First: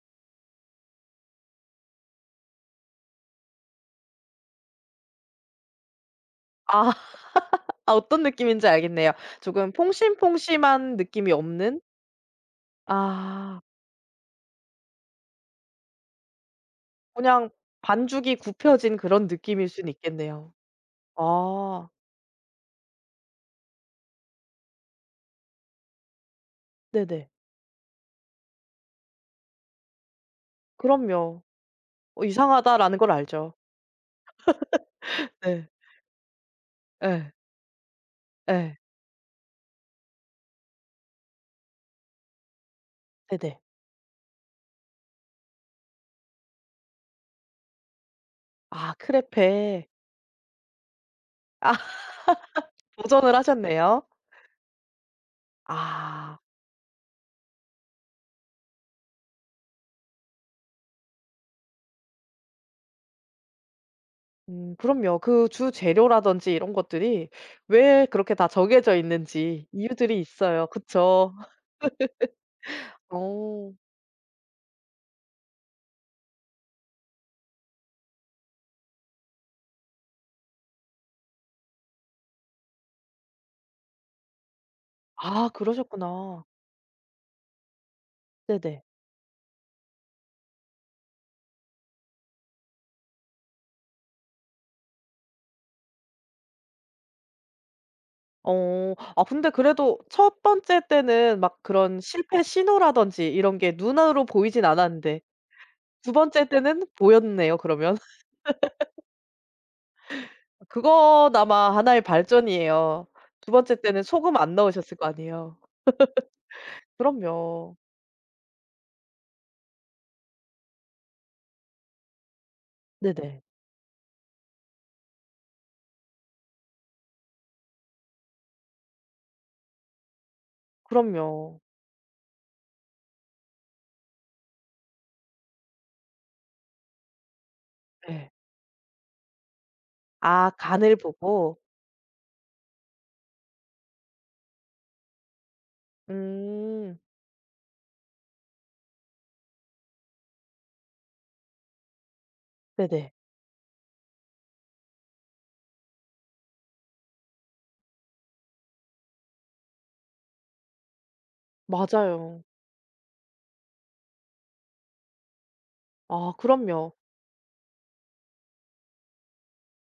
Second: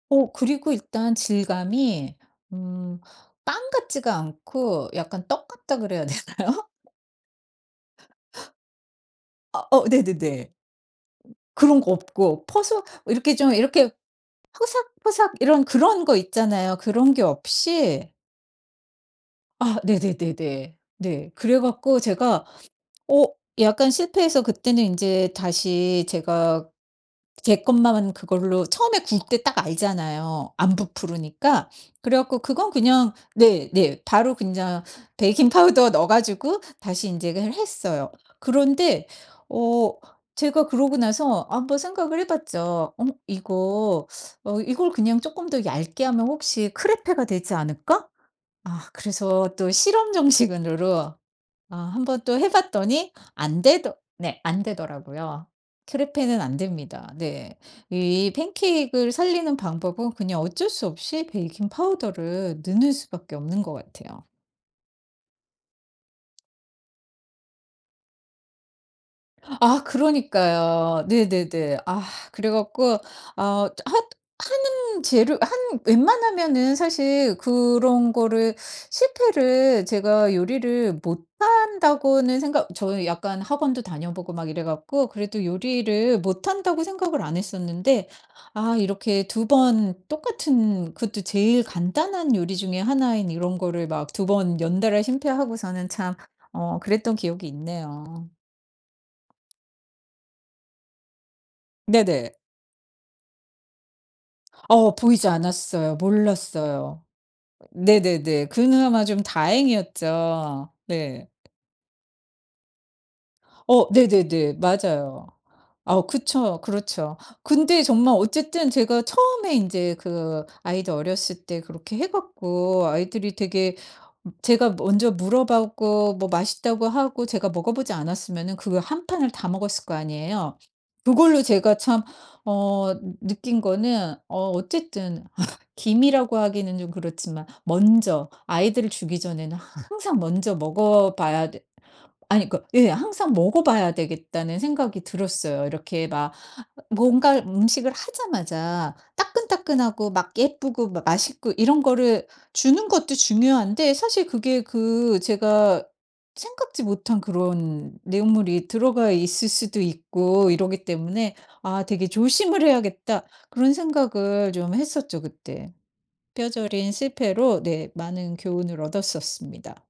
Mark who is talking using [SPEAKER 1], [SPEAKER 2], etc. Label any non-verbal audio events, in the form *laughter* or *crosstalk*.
[SPEAKER 1] 어 그리고 일단 질감이 음 빵 같지가 않고 약간 떡 같다 그래야 되나요?
[SPEAKER 2] 아 *laughs* 어떤 느낌인지 알겠네요.
[SPEAKER 1] 아
[SPEAKER 2] 조금
[SPEAKER 1] 어 네네네.
[SPEAKER 2] 폭신폭신한 느낌이 없는
[SPEAKER 1] 그런 거 없고 퍼석 이렇게 좀
[SPEAKER 2] 아.
[SPEAKER 1] 이렇게 포삭포삭 이런 그런 거 있잖아요. 그런 게
[SPEAKER 2] 그냥
[SPEAKER 1] 없이.
[SPEAKER 2] 반죽이 구워진 그런 느낌일
[SPEAKER 1] 아
[SPEAKER 2] 순 있겠네요.
[SPEAKER 1] 네네네네 네. 그래
[SPEAKER 2] 아.
[SPEAKER 1] 갖고 제가 어 약간 실패해서 그때는 인제 다시 제가
[SPEAKER 2] 네네.
[SPEAKER 1] 제 것만 그걸로 처음에 구울 때 딱 알잖아요. 안
[SPEAKER 2] 그럼요.
[SPEAKER 1] 부푸니까 그래
[SPEAKER 2] 어
[SPEAKER 1] 갖고 그건
[SPEAKER 2] 이상하다라는 걸
[SPEAKER 1] 그냥
[SPEAKER 2] 알죠.
[SPEAKER 1] 네네 바로 그냥
[SPEAKER 2] *laughs* 네.
[SPEAKER 1] 베이킹파우더에 넣어 가지고 다시 인제
[SPEAKER 2] 예.
[SPEAKER 1] 이거를 했어요.
[SPEAKER 2] 예.
[SPEAKER 1] 그런데 어 제가 그러고 나서 한번 생각을 해봤죠. 어
[SPEAKER 2] 네네.
[SPEAKER 1] 이거 어 이걸 그냥 쪼끔 더 얇게 하면 혹시 크레페가 되지 않을까? 아
[SPEAKER 2] 아
[SPEAKER 1] 그래서 또
[SPEAKER 2] 크레페.
[SPEAKER 1] 실험 정신으로
[SPEAKER 2] 아
[SPEAKER 1] 아 1 번 또
[SPEAKER 2] *laughs*
[SPEAKER 1] 해봤더니
[SPEAKER 2] 도전을
[SPEAKER 1] 안 되더
[SPEAKER 2] 하셨네요.
[SPEAKER 1] 네 안 되더라고요.
[SPEAKER 2] 아.
[SPEAKER 1] 크레페는 안 됩니다. 네 이 팬케이크 을 살리는 방법은 그냥 어쩔 수 없이 베이킹파우더를 넣는 수밖에 없는 것 같아요.
[SPEAKER 2] 음 그럼요. 그 주 재료라든지 이런 것들이 왜 그렇게 다 정해져 있는지
[SPEAKER 1] 아
[SPEAKER 2] 이유들이 있어요.
[SPEAKER 1] 그러니까요.
[SPEAKER 2] 그쵸.
[SPEAKER 1] 네네네. 아 그래
[SPEAKER 2] *laughs*
[SPEAKER 1] 갖고 아
[SPEAKER 2] 어.
[SPEAKER 1] 하 하는 재료 한 웬만하면은 사실 그런 거를 실패를 제가 요리를 못한다고는 생각 저는 약간 학원도 다녀보고 막 이래 갖고 그래도
[SPEAKER 2] 아
[SPEAKER 1] 요리를
[SPEAKER 2] 그러셨구나.
[SPEAKER 1] 못한다고 생각을 안 했었는데 아
[SPEAKER 2] 네네.
[SPEAKER 1] 이렇게 2 번 똑같은 그것도 제일 간단한 요리 중의 하나인 이런 거를 막 2 번 연달아 실패하고서는 참 어 그랬던 기억이 있네요.
[SPEAKER 2] 어 아 근데 그래도 1 번째 때는 막 그런
[SPEAKER 1] 네네.
[SPEAKER 2] 실패 신호라든지 이런 게 눈으로 보이진
[SPEAKER 1] 어
[SPEAKER 2] 않았는데,
[SPEAKER 1] 보이지 않았어요.
[SPEAKER 2] 2 번째 때는
[SPEAKER 1] 몰랐어요.
[SPEAKER 2] 보였네요. 그러면.
[SPEAKER 1] 네네네.
[SPEAKER 2] *laughs*
[SPEAKER 1] 그나마 좀 다행이었죠. 네.
[SPEAKER 2] 그건 아마 하나의 발전이에요. 2 번째
[SPEAKER 1] 어
[SPEAKER 2] 때는 소금
[SPEAKER 1] 네네네.
[SPEAKER 2] 안 넣으셨을 거
[SPEAKER 1] 맞아요.
[SPEAKER 2] 아니에요.
[SPEAKER 1] 어우 그쵸.
[SPEAKER 2] *laughs*
[SPEAKER 1] 그렇죠.
[SPEAKER 2] 그럼요.
[SPEAKER 1] 근데 정말 어쨌든 제가 처음에 인제 그 아이들 어렸을 때 그렇게 해 갖고 아이들이
[SPEAKER 2] 네네.
[SPEAKER 1] 되게 제가 먼저 물어봤고 뭐 맛있다고 하고 제가 먹어보지 않았으면은 그걸 1 판을 다 먹었을 거 아니에요. 그걸로
[SPEAKER 2] 그럼요.
[SPEAKER 1] 제가 참 어 느 느낀 거는 어 어쨌든 *laughs* 기미라고 하기는 좀 그렇지만 먼저
[SPEAKER 2] 네.
[SPEAKER 1] 아이들을 주기 전에는 하 항상
[SPEAKER 2] 아
[SPEAKER 1] 먼저
[SPEAKER 2] 간을
[SPEAKER 1] 먹어봐야
[SPEAKER 2] 보고
[SPEAKER 1] 돼 아니 그 예 항상 먹어봐야 되겠다는 생각이 들었어요. 이렇게 막 어
[SPEAKER 2] 음.
[SPEAKER 1] 뭔가 음식을 하자마자 따끈따끈하고 막 예쁘고 막 맛있고 이런 거를 주는
[SPEAKER 2] 네네.
[SPEAKER 1] 것도 중요한데 사실 그게 그 제가 생각지 못한 그런 내용물이 들어가 있을 수도 있고 이러기 때문에 아 되게
[SPEAKER 2] 맞아요.
[SPEAKER 1] 조심을 해야겠다 그런 생각을 좀 했었죠 그때.
[SPEAKER 2] 아
[SPEAKER 1] 뼈저린
[SPEAKER 2] 그럼요.
[SPEAKER 1] 실패로 네 많은 교훈을 얻었었습니다.